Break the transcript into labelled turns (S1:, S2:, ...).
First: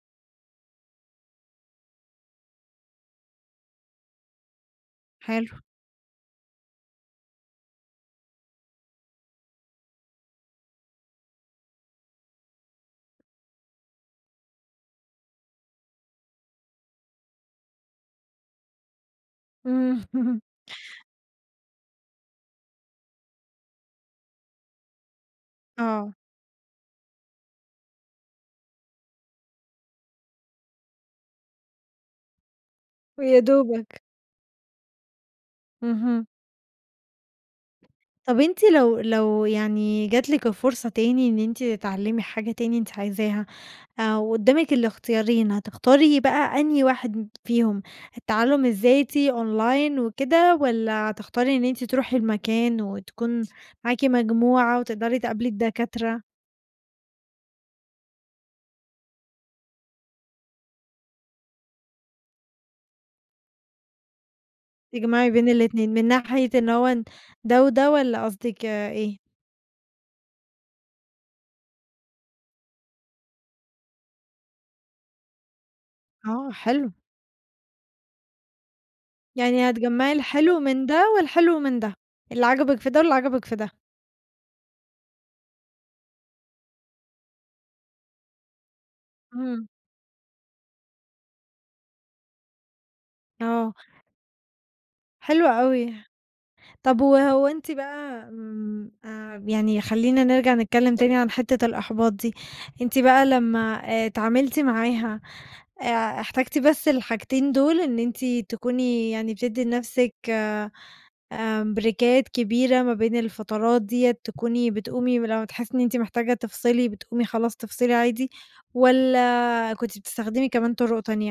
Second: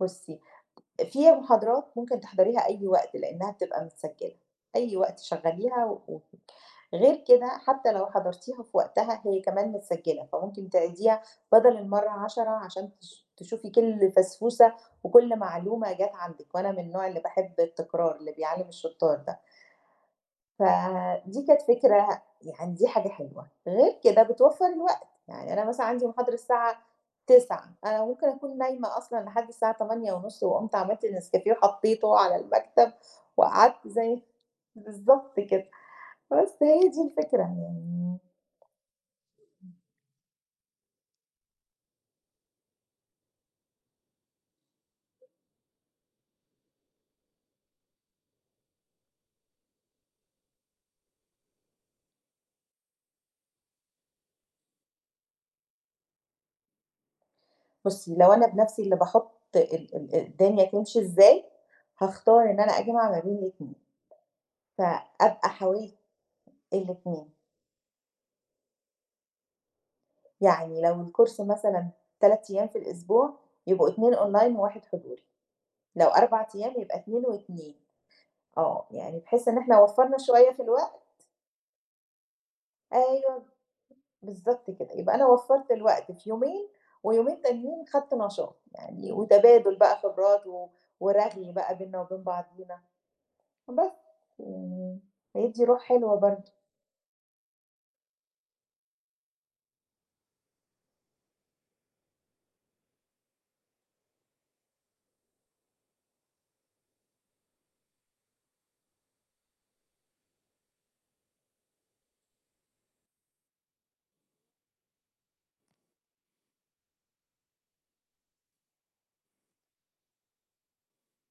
S1: بُصّي، فيها محاضرات ممكن تحضريها أي وقت، لإنّها بتبقى متسجِّلة، أي وقت
S2: حلو.
S1: شغّليها و [unintelligible] غير كده حتّى لو حضرتيها في وقتها هي كمان متسجِّلة، فممكن تعيديها بَدَل المّرة 10 عشان تش تشوفي كل فَسْفوسَة، وكل معلومة جات عندك وأنا من النوع اللي باحب التكرار اللي بيعلِّم الشُطّار ده.
S2: إمم.
S1: فدي كانت فكرة يعني دي حاجة حلوة، غير كده بتوفَّر الوقت. يعني أنا مثلًا عندي
S2: آه.
S1: محاضرة الساعة 09:00، أنا ممكن أكون نايمة أصلًا لحد الساعة 08:30 وقُمت عملت نسكافيه وحطّيته على المكتب
S2: ويا
S1: وقعدت
S2: دوبك.
S1: زي بالضبط كده.
S2: اهم.
S1: فبس هي دي الفكرة، يعني
S2: طَب أنتِ لو لو يعني جات لِك الفرصة تاني إن أنتِ تتعلِّمي حاجة تاني أنتِ عايزاها آآ وقُدّامك الاختيارين، هتختاري بقى أنهي واحد فيهم؟ التعلُّم الذاتي Online وكده والّا هتختاري إن أنتِ تروحي المكان وتكون معاكِ مجموعة وتقدري تقابلي الدكاترة؟
S1: بُصّي، لو أنا بنَفْسي اللي باحُط ال ال الدنيا تمشي إزاي، هاختار إن أنا أجمع ما بين الاتنين
S2: تجمعي بين
S1: فأبقى
S2: الاتنين
S1: حاولت
S2: من ناحية إن هو ن
S1: الاتنين.
S2: ده وده والّا قصدِك إيه؟
S1: يعني لو الCourse مثلًا 3 أيام في الأسبوع، يبقوا 2 Online وواحد حضوري. لو 4
S2: آه
S1: أيام،
S2: حلو.
S1: يبقى 2 و2. آه. يعني بحيث إن
S2: يعني
S1: إحنا
S2: هتجمَّعي
S1: وفَّرنا شوية
S2: الحلو
S1: في
S2: من
S1: الوقت
S2: ده والحلو من ده، اللي عجبك في ده واللي
S1: أيوه ب
S2: عجبك في ده.
S1: بالضبط كده. يبقى أنا وفَّرت الوقت في يومين ويومين تانيين خدت نشاط، يعني
S2: اهم.
S1: وتبادُل بقى خبرات و ورغي بقى بيننا وبين بعضينا.
S2: آه.
S1: بس، يعني
S2: حلو
S1: هيدّي روح
S2: أوي.
S1: حلوة برضه.
S2: طَب وهو أنتِ بقى آمم آآ يعني خلّينا نرجع نتكلِّم تاني عن حِتّة الإحباط دي، أنتِ بقى لمّا آآ اتعاملتِ معاها، آآ احتجتِ بس الحاجتين دول إن أنتِ تكوني يعني بتدّي لنَفْسِك آمم بريكات كبيرة ما بين الفترات ديّة تكوني بتقومي ولما تحسّي إن أنتِ محتاجة تفصِلي بتقومي خلاص تفصِلي عادي والّا كنتِ بتستخدمي كمان طُرُق تانية؟